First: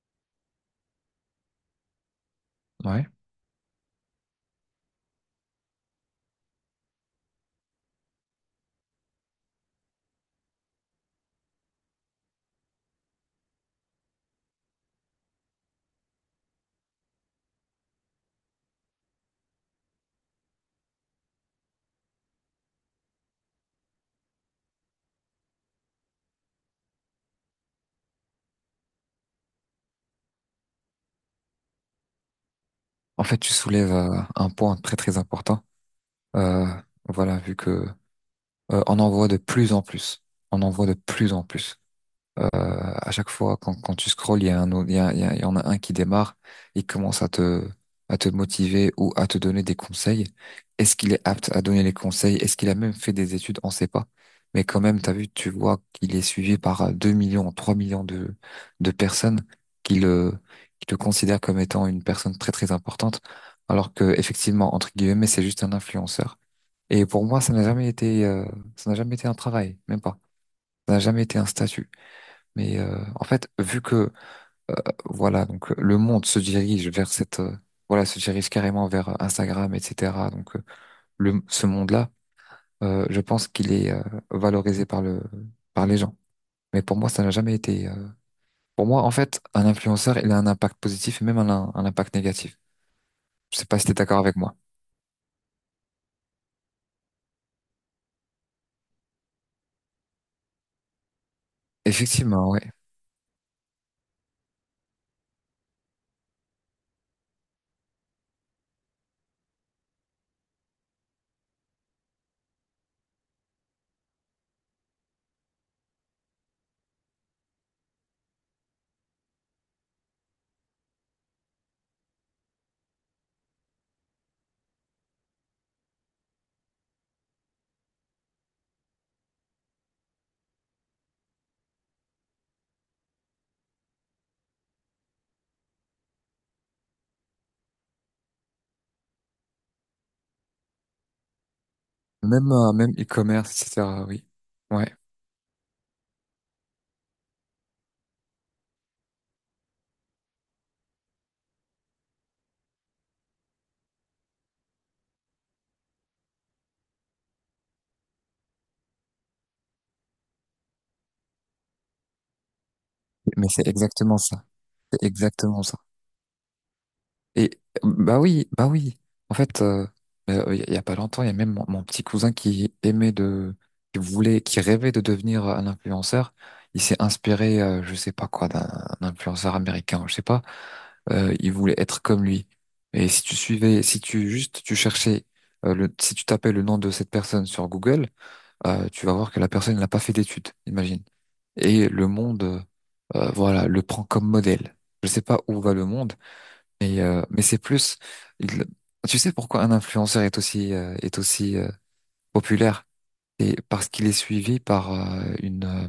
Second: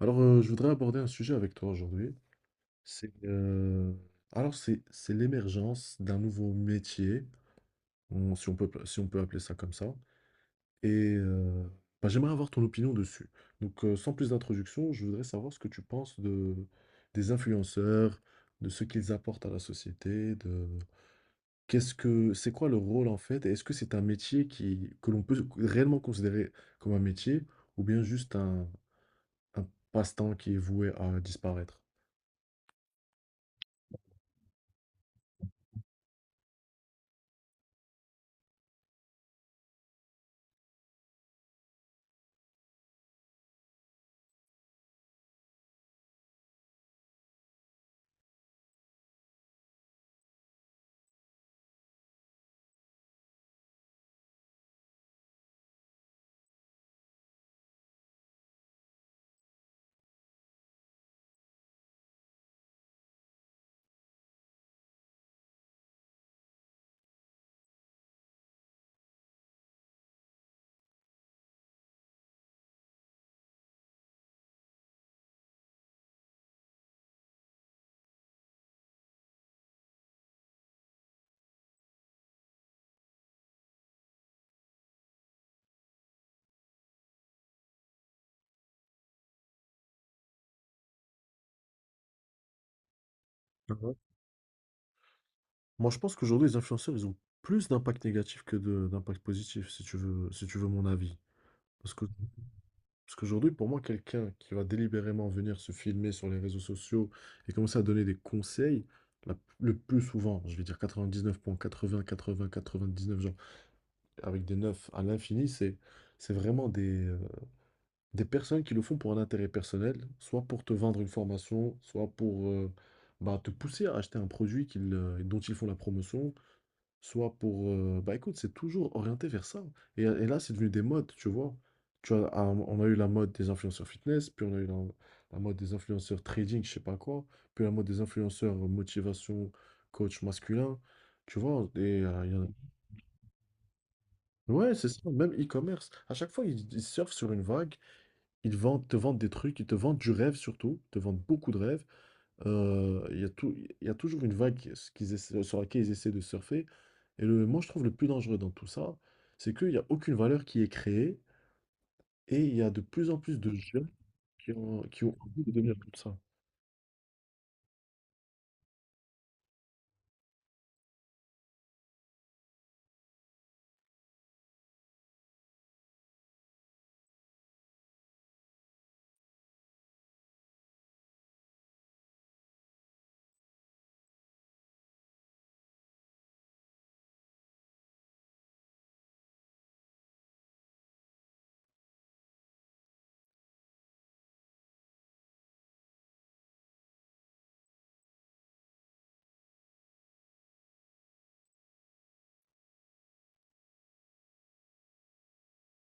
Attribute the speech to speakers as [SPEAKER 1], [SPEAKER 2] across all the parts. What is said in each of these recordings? [SPEAKER 1] Je voudrais aborder un sujet avec toi aujourd'hui.
[SPEAKER 2] Ouais.
[SPEAKER 1] C'est alors c'est l'émergence d'un nouveau métier, si on peut appeler ça comme ça. Et euh, J'aimerais avoir ton opinion dessus. Donc, sans plus d'introduction, je voudrais savoir ce que tu penses de des influenceurs, de ce qu'ils apportent à la société, de qu'est-ce que c'est quoi le rôle en fait, et est-ce que c'est un métier qui que l'on peut réellement considérer comme un métier ou bien juste un passe-temps qui est voué à disparaître?
[SPEAKER 2] En fait, tu soulèves un point très très important. Euh, voilà, vu que on en voit de plus en plus. On en voit de plus en plus. À chaque fois, quand tu scrolles, il y en a un qui démarre, il commence à te motiver ou à te donner des conseils. Est-ce qu'il est apte à donner les conseils? Est-ce qu'il a même fait des études? On sait pas. Mais quand même, t'as vu, tu vois qu'il est suivi par 2 millions, 3 millions de personnes qui le, qui le considèrent comme étant une personne très, très importante. Alors que, effectivement, entre guillemets, c'est juste un influenceur. Et pour moi, ça n'a jamais été un travail, même pas. Ça n'a jamais été un statut. Mais en fait, vu que voilà, donc le monde se dirige vers cette voilà, se dirige carrément vers Instagram, etc. Donc le ce monde-là, je pense qu'il est valorisé par les gens. Mais pour moi, ça n'a jamais été. Pour moi, en fait, un influenceur, il a un impact positif et même un impact négatif. Je sais pas si t'es d'accord avec moi.
[SPEAKER 1] Moi, je pense qu'aujourd'hui, les influenceurs, ils ont plus d'impact négatif que de d'impact positif, si tu veux, si tu veux mon avis. Parce que,
[SPEAKER 2] Effectivement, ouais.
[SPEAKER 1] parce qu'aujourd'hui, pour moi, quelqu'un qui va délibérément venir se filmer sur les réseaux sociaux et commencer à donner des conseils, le plus souvent, je vais dire 99.80, 80, 99, genre, avec des 9 à l'infini, c'est vraiment des personnes qui le font pour un intérêt personnel, soit pour te vendre une formation, soit pour te pousser à acheter un produit dont ils font la promotion soit Bah écoute, c'est toujours orienté vers ça, hein. Et là, c'est devenu des modes, tu vois. Tu vois, on a eu la mode des influenceurs fitness, puis on a eu la mode des influenceurs trading, je sais pas quoi, puis la mode des influenceurs motivation, coach masculin, tu vois. Et, il y en a-
[SPEAKER 2] Même e-commerce, etc. Oui.
[SPEAKER 1] Ouais, c'est
[SPEAKER 2] Ouais.
[SPEAKER 1] ça, même e-commerce. À chaque fois, ils surfent sur une vague, te vendent des trucs, ils te vendent du rêve surtout, ils te vendent beaucoup de rêves. Il y a toujours une vague s qu'ils essaient sur laquelle ils essaient de surfer et le moi, je trouve le plus dangereux dans tout ça, c'est qu'il y a aucune valeur qui est créée et il y a de plus en plus
[SPEAKER 2] Mais
[SPEAKER 1] de
[SPEAKER 2] c'est
[SPEAKER 1] jeunes
[SPEAKER 2] exactement ça. C'est
[SPEAKER 1] qui ont envie de
[SPEAKER 2] exactement
[SPEAKER 1] devenir
[SPEAKER 2] ça.
[SPEAKER 1] comme ça.
[SPEAKER 2] Et bah oui, bah oui. En fait, il y a pas longtemps, il y a même mon petit cousin qui aimait de, qui voulait, qui rêvait de devenir un influenceur. Il s'est inspiré, je sais pas quoi, d'un influenceur américain, je sais pas. Il voulait être comme lui. Et si tu juste tu cherchais, le, si tu tapais le nom de cette personne sur Google, tu vas voir que la personne n'a pas fait d'études, imagine. Et le monde, voilà, le prend comme modèle. Je sais pas où va le monde. Mais, euh, mais c'est plus, il- tu sais pourquoi un influenceur est est aussi populaire? C'est parce qu'il est suivi par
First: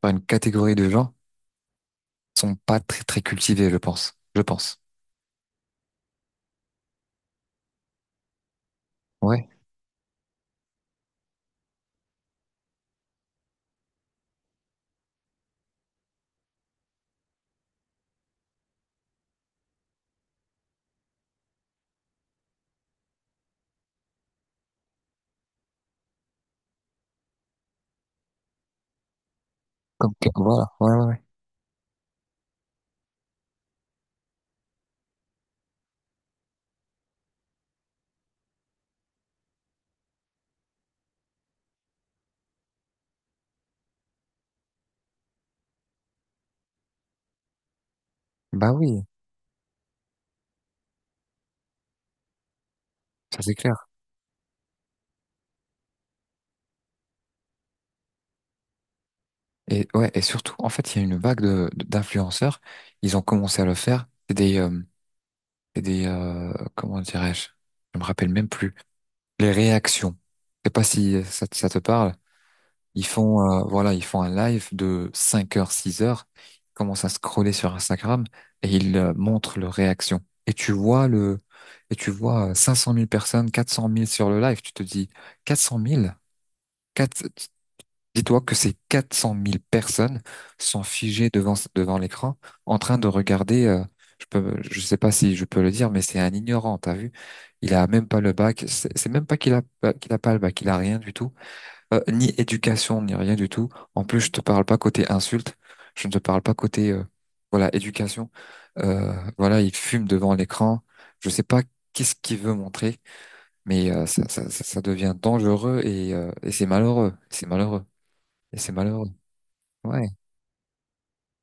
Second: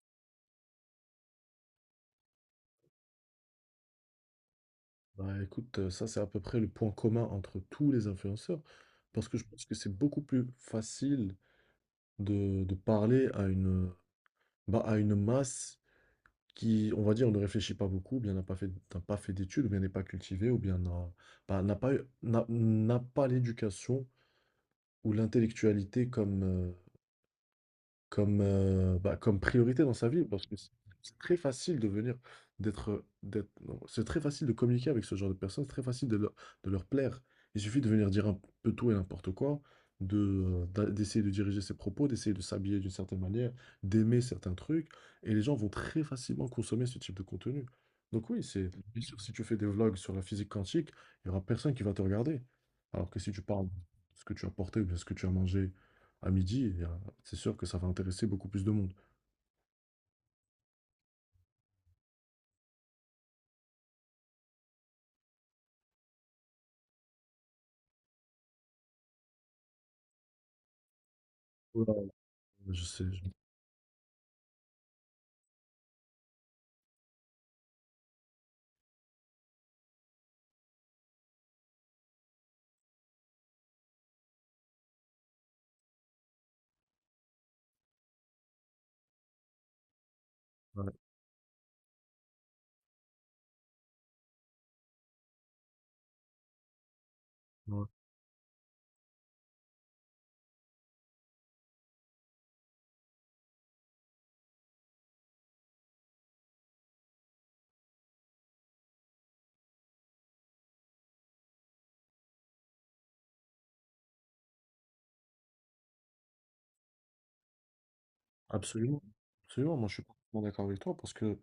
[SPEAKER 2] par une catégorie de gens qui sont pas très, très cultivés, je pense. Je pense.
[SPEAKER 1] Bah, écoute, ça, c'est à peu près le point commun entre tous les influenceurs parce que je
[SPEAKER 2] Ouais.
[SPEAKER 1] pense que c'est beaucoup plus facile de parler à à une masse qui, on va dire, ne réfléchit pas beaucoup, ou bien n'a pas fait d'études, ou bien n'est pas cultivé, ou bien n'a pas, n'a pas l'éducation ou l'intellectualité comme priorité dans sa
[SPEAKER 2] Comme
[SPEAKER 1] vie
[SPEAKER 2] que-
[SPEAKER 1] parce que
[SPEAKER 2] voilà. Ouais, ouais,
[SPEAKER 1] c'est
[SPEAKER 2] ouais.
[SPEAKER 1] très facile de venir d'être, d'être non, c'est très facile de communiquer avec ce genre de personnes, c'est très facile de leur plaire. Il suffit de venir dire un peu tout et n'importe quoi, de, d'a d'essayer de diriger ses propos, d'essayer de s'habiller d'une certaine manière, d'aimer certains trucs et les gens vont très facilement consommer ce type de contenu. Donc oui, c'est Mmh
[SPEAKER 2] Bah
[SPEAKER 1] bien
[SPEAKER 2] oui,
[SPEAKER 1] sûr, si tu fais des vlogs sur la physique quantique, il y aura personne qui va te regarder. Alors que si tu
[SPEAKER 2] ça c'est
[SPEAKER 1] parles de
[SPEAKER 2] clair.
[SPEAKER 1] ce que tu as porté ou bien ce que tu as mangé à midi, c'est sûr que ça va intéresser beaucoup plus de monde.
[SPEAKER 2] Et ouais, et surtout, en fait, il y a une vague d'influenceurs. Ils ont commencé à le faire. Comment dirais-je? Je me rappelle même plus. Les réactions. Je sais pas si ça te
[SPEAKER 1] Ouais,
[SPEAKER 2] parle.
[SPEAKER 1] je sais,
[SPEAKER 2] Ils
[SPEAKER 1] je-
[SPEAKER 2] font, euh, voilà, ils font un live de 5 heures, 6 heures, ils commencent à scroller sur Instagram et ils montrent leur réaction. Et et tu vois cinq cent mille personnes, quatre cent mille sur le live, tu te dis quatre cent mille. Quatre- dis-toi que ces quatre cent mille personnes sont
[SPEAKER 1] ouais,
[SPEAKER 2] figées devant l'écran en train de regarder, je sais pas si je peux le dire, mais c'est un ignorant, t'as vu? Il
[SPEAKER 1] ouais.
[SPEAKER 2] a même pas le bac, c'est même pas qu'il a pas le bac, il a rien du tout. Ni éducation, ni rien du tout. En plus, je te parle pas côté insulte. Je ne te parle pas côté, voilà, éducation. Voilà, il fume devant l'écran. Je sais pas qu'est-ce qu'il veut montrer, mais ça devient dangereux et c'est malheureux. C'est malheureux. Et c'est
[SPEAKER 1] Absolument.
[SPEAKER 2] malheureux.
[SPEAKER 1] Absolument, moi je suis
[SPEAKER 2] Ouais,
[SPEAKER 1] complètement d'accord avec toi parce que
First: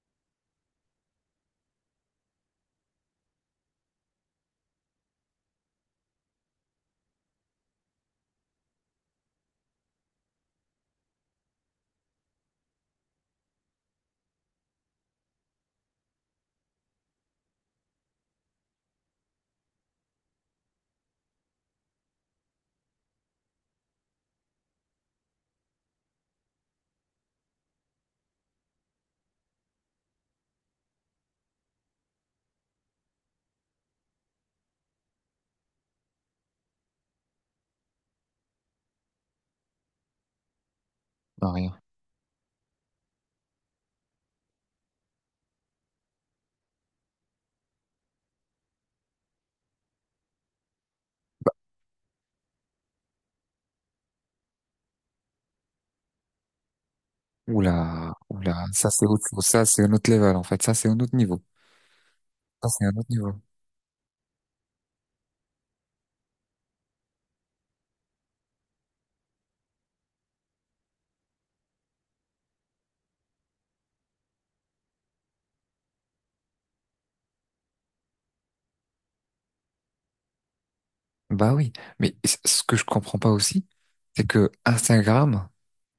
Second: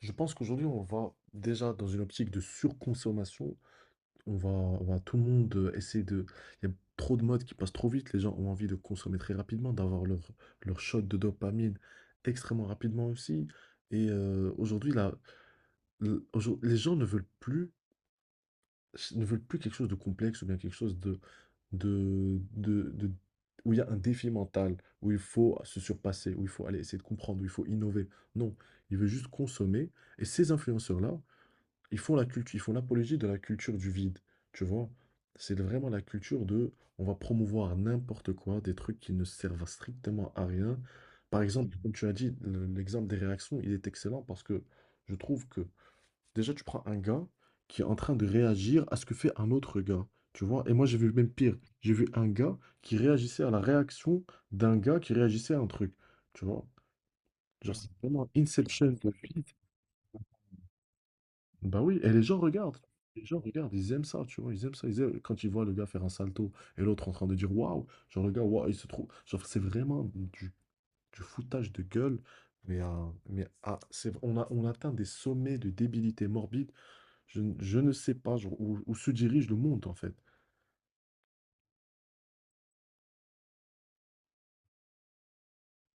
[SPEAKER 1] je pense qu'aujourd'hui on va déjà dans une optique de surconsommation. On va tout le monde essayer de. Il y a trop de modes qui passent trop vite. Les gens ont envie de consommer très rapidement, d'avoir leur shot de dopamine extrêmement rapidement aussi. Et aujourd'hui, là, les gens ne veulent plus. Ne veulent plus quelque chose de complexe ou bien quelque chose de- où il y a un défi mental, où il faut se surpasser, où il faut aller essayer de comprendre, où il faut innover. Non, ils veulent juste consommer. Et ces influenceurs-là, ils font l'apologie de la culture du vide. Tu vois? C'est vraiment la culture de on va promouvoir n'importe quoi, des trucs qui ne servent strictement à rien. Par
[SPEAKER 2] non, rien.
[SPEAKER 1] exemple, comme tu as dit, l'exemple des réactions, il est excellent parce que je trouve que déjà, tu prends un gars qui est en train de réagir à ce que fait un autre gars. Tu vois? Et moi, j'ai vu même pire. J'ai vu un gars qui réagissait à la réaction d'un gars qui réagissait à un truc. Tu vois? Genre, c'est
[SPEAKER 2] Oula,
[SPEAKER 1] vraiment
[SPEAKER 2] oula, ça
[SPEAKER 1] Inception,
[SPEAKER 2] c'est
[SPEAKER 1] la
[SPEAKER 2] autre chose.
[SPEAKER 1] suite.
[SPEAKER 2] Ça c'est un autre level en fait. Ça c'est un autre niveau.
[SPEAKER 1] Bah oui, et les gens
[SPEAKER 2] Ça
[SPEAKER 1] regardent.
[SPEAKER 2] c'est un autre
[SPEAKER 1] Les
[SPEAKER 2] niveau.
[SPEAKER 1] gens regardent, ils aiment ça, tu vois, ils aiment ça. Quand ils voient le gars faire un salto et l'autre en train de dire waouh, genre le gars, waouh, il se trouve. Genre, du foutage de gueule. On atteint des sommets de débilité morbide. Je ne sais pas genre, où se dirige le monde en fait.
[SPEAKER 2] Bah oui, mais ce que je comprends pas aussi, c'est que Instagram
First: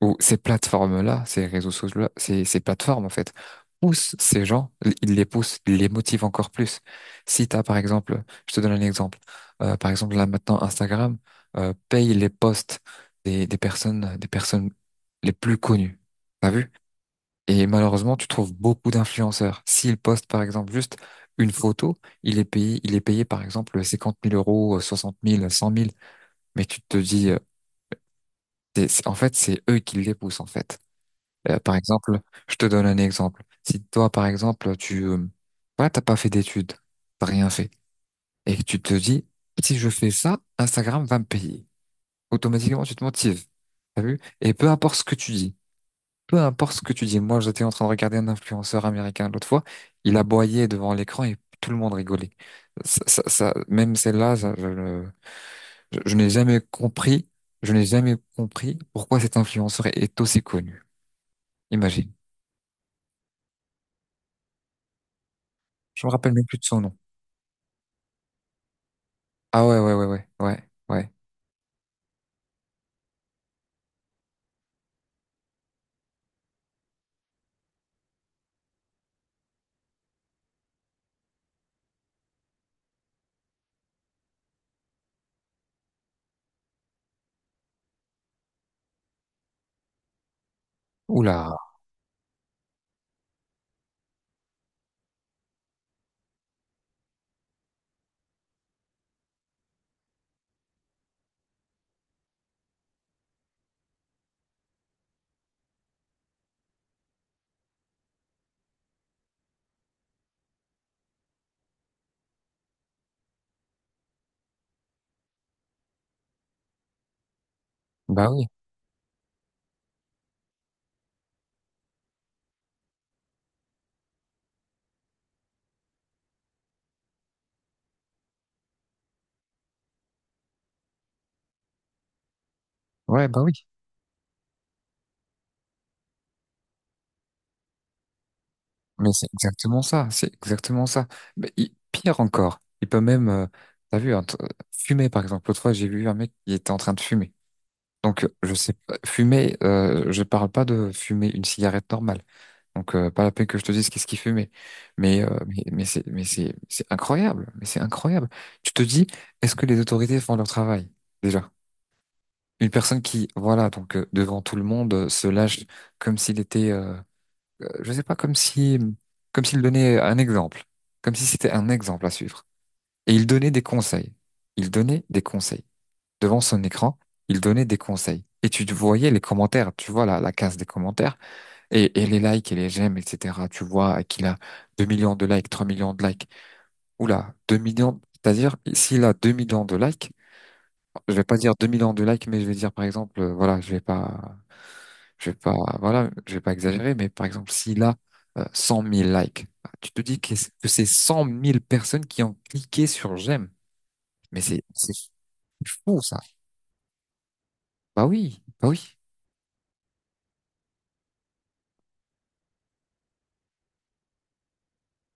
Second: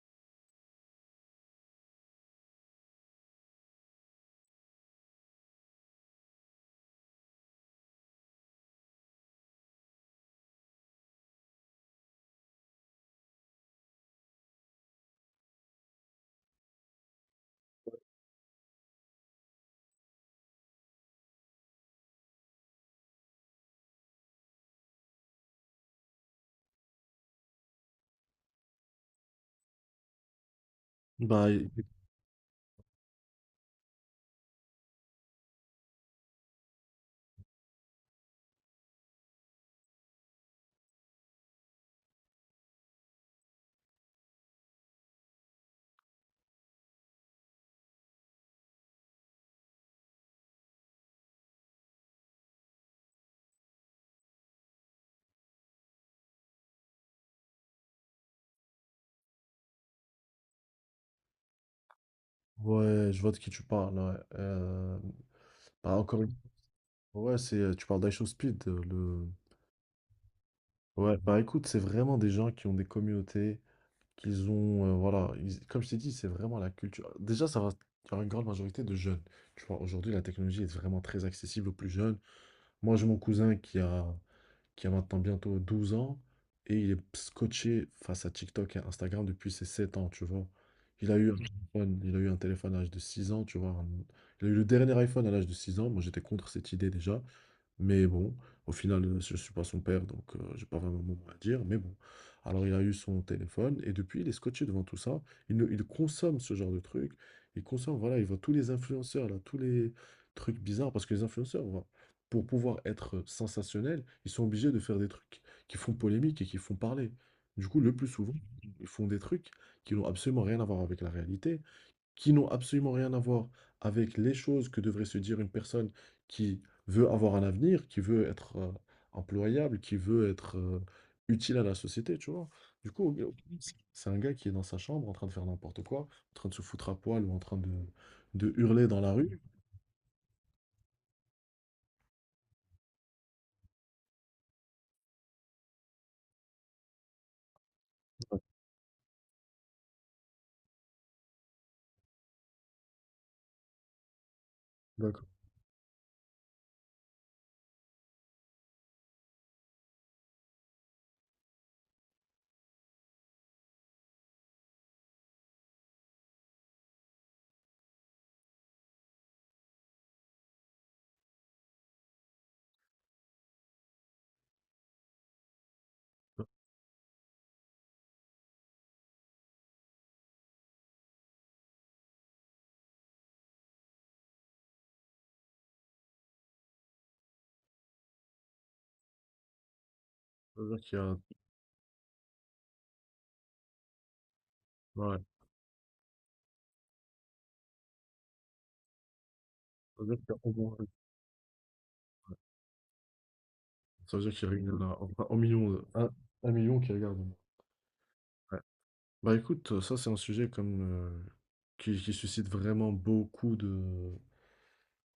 [SPEAKER 2] où ces plateformes-là, ces réseaux sociaux-là, ces plateformes, en fait, poussent ces gens, ils les poussent, ils les motivent encore plus. Si t'as, par exemple, je te donne un exemple, par exemple, là maintenant, Instagram, paye les posts des personnes les plus connues. T'as vu? Et malheureusement, tu trouves beaucoup d'influenceurs. S'ils postent, par exemple, juste une photo, il est payé, par exemple, 50 000 euros, 60 000, 100 000. Mais tu te dis, en fait, c'est eux qui les poussent, en fait.
[SPEAKER 1] Bah,
[SPEAKER 2] Euh,
[SPEAKER 1] et-
[SPEAKER 2] par exemple, je te donne un exemple. Si toi, par exemple, voilà, t'as pas fait d'études, t'as rien fait, et que tu te dis, si je fais ça, Instagram va me payer. Automatiquement, tu te motives. T'as vu? Et peu importe ce que tu dis, peu importe ce que tu dis. Moi, j'étais en train de regarder un influenceur américain l'autre fois, il aboyait devant l'écran et tout le monde rigolait. Même celle-là, ça, je, le- je n'ai jamais compris, je n'ai jamais compris pourquoi cet influenceur est aussi connu. Imagine.
[SPEAKER 1] Ouais, je vois de qui tu parles, ouais. Bah,
[SPEAKER 2] Je me
[SPEAKER 1] encore une
[SPEAKER 2] rappelle même plus de son nom.
[SPEAKER 1] Ouais, tu parles d'Aisho Speed. Le...
[SPEAKER 2] Ah ouais, ouais, ouais, ouais, ouais, ouais.
[SPEAKER 1] Ouais, bah écoute, c'est vraiment des gens qui ont des communautés, voilà, comme je t'ai dit, c'est vraiment la culture. Déjà, ça va, il y aura une grande majorité de jeunes. Tu vois, aujourd'hui, la technologie est vraiment très accessible aux plus jeunes. Moi, j'ai mon cousin qui a maintenant bientôt 12 ans, et il est scotché face à TikTok et Instagram depuis ses 7 ans, tu vois. Il a eu un Mhm.
[SPEAKER 2] Oula,
[SPEAKER 1] téléphone, il a eu un téléphone à l'âge de 6 ans, tu vois. Il a eu le dernier iPhone à l'âge de 6 ans. Moi, j'étais contre cette idée déjà. Mais bon, au final, je ne suis pas son père, donc j'ai pas vraiment mon mot à dire. Mais bon. Alors il a eu son téléphone et depuis, il est scotché devant tout ça. Il, ne- Il consomme ce genre de trucs. Il consomme, voilà, il voit tous les influenceurs, là, tous les trucs bizarres. Parce que les influenceurs, voilà, pour pouvoir être sensationnels, ils sont obligés de faire des trucs qui font polémique et qui font parler. Du coup, le plus
[SPEAKER 2] bah
[SPEAKER 1] souvent,
[SPEAKER 2] oui,
[SPEAKER 1] ils font des trucs qui n'ont absolument rien à voir avec la réalité, qui n'ont absolument rien à voir avec les choses que devrait se dire une personne qui veut avoir un avenir, qui veut être employable, qui veut être utile à la société, tu vois. Du coup,
[SPEAKER 2] ouais, bah oui.
[SPEAKER 1] c'est un gars qui est dans sa chambre en train de faire n'importe quoi, en train de se foutre à poil ou en train de hurler dans
[SPEAKER 2] Mais
[SPEAKER 1] la
[SPEAKER 2] c'est
[SPEAKER 1] rue.
[SPEAKER 2] exactement ça, c'est exactement ça. Mais pire encore, il peut même, t'as vu, hein, fumer par exemple. L'autre fois, j'ai vu un mec qui était en train de fumer. Donc, je sais pas, fumer, je parle pas de fumer une cigarette normale. Donc, pas la peine que je te dise qu'est-ce qu'il fumait. Mais,
[SPEAKER 1] D'accord.
[SPEAKER 2] euh, mais, mais c'est, mais c'est, c'est incroyable, mais c'est incroyable. Tu te dis, est-ce que les autorités font leur travail, déjà? Une personne qui, voilà, devant tout le monde, se lâche comme s'il était, je sais pas, comme si, comme s'il donnait un exemple, comme si c'était un exemple à suivre. Et il donnait des conseils. Il donnait des conseils. Devant
[SPEAKER 1] Ça
[SPEAKER 2] son écran, il donnait des conseils. Et tu voyais les commentaires, tu vois la case des commentaires, et les likes et les j'aime, etc. Tu vois qu'il a 2 millions de likes, 3 millions de likes. Oula, 2 millions, c'est-à-dire, s'il a 2 millions de likes,
[SPEAKER 1] veut dire qu'il y
[SPEAKER 2] je
[SPEAKER 1] a...
[SPEAKER 2] vais pas dire deux millions de likes, mais je vais dire, par exemple, voilà, je vais pas
[SPEAKER 1] ouais.
[SPEAKER 2] Je vais pas, voilà, je vais pas exagérer, mais par exemple, s'il a 100 000 likes, bah, tu te
[SPEAKER 1] Ça veut dire
[SPEAKER 2] dis
[SPEAKER 1] qu'il y a
[SPEAKER 2] que
[SPEAKER 1] au
[SPEAKER 2] c'est que
[SPEAKER 1] moins-
[SPEAKER 2] c'est 100 000 personnes qui ont cliqué sur j'aime.
[SPEAKER 1] Ça veut dire
[SPEAKER 2] Mais
[SPEAKER 1] qu'il y a
[SPEAKER 2] c'est,
[SPEAKER 1] une-
[SPEAKER 2] c'est
[SPEAKER 1] là, enfin, un million, de-
[SPEAKER 2] fou,
[SPEAKER 1] un,
[SPEAKER 2] ça.
[SPEAKER 1] 1 million qui regarde. Ouais.
[SPEAKER 2] Bah oui,
[SPEAKER 1] Bah écoute, ça c'est un sujet comme qui suscite vraiment beaucoup de,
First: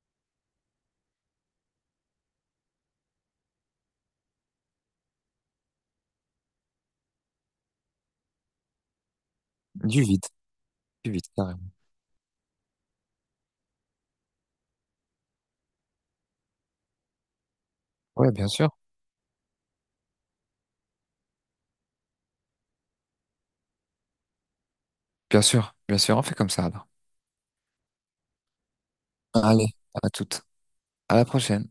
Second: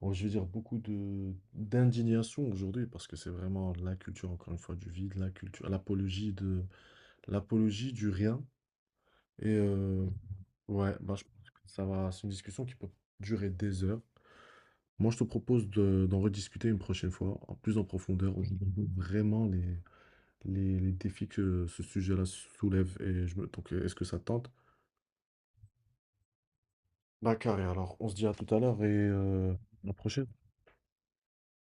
[SPEAKER 1] bon, je veux dire beaucoup de d'indignation aujourd'hui parce que c'est vraiment la culture, encore une fois, du vide, la culture, l'apologie du rien. Et
[SPEAKER 2] du vide,
[SPEAKER 1] ouais,
[SPEAKER 2] du
[SPEAKER 1] bah, je
[SPEAKER 2] vide,
[SPEAKER 1] pense que
[SPEAKER 2] carrément.
[SPEAKER 1] ça va, c'est une discussion qui peut durer des heures. Moi, je te propose d'en rediscuter une prochaine fois, en plus en
[SPEAKER 2] Ouais,
[SPEAKER 1] profondeur,
[SPEAKER 2] bien
[SPEAKER 1] Oui.
[SPEAKER 2] sûr,
[SPEAKER 1] regarder vraiment les défis que ce sujet-là soulève. Et est-ce que ça te tente?
[SPEAKER 2] bien sûr, bien sûr, on fait comme ça, alors.
[SPEAKER 1] Bah, carré, alors, on se dit à tout à l'heure et
[SPEAKER 2] Allez,
[SPEAKER 1] à la
[SPEAKER 2] à
[SPEAKER 1] prochaine.
[SPEAKER 2] toute, à la prochaine.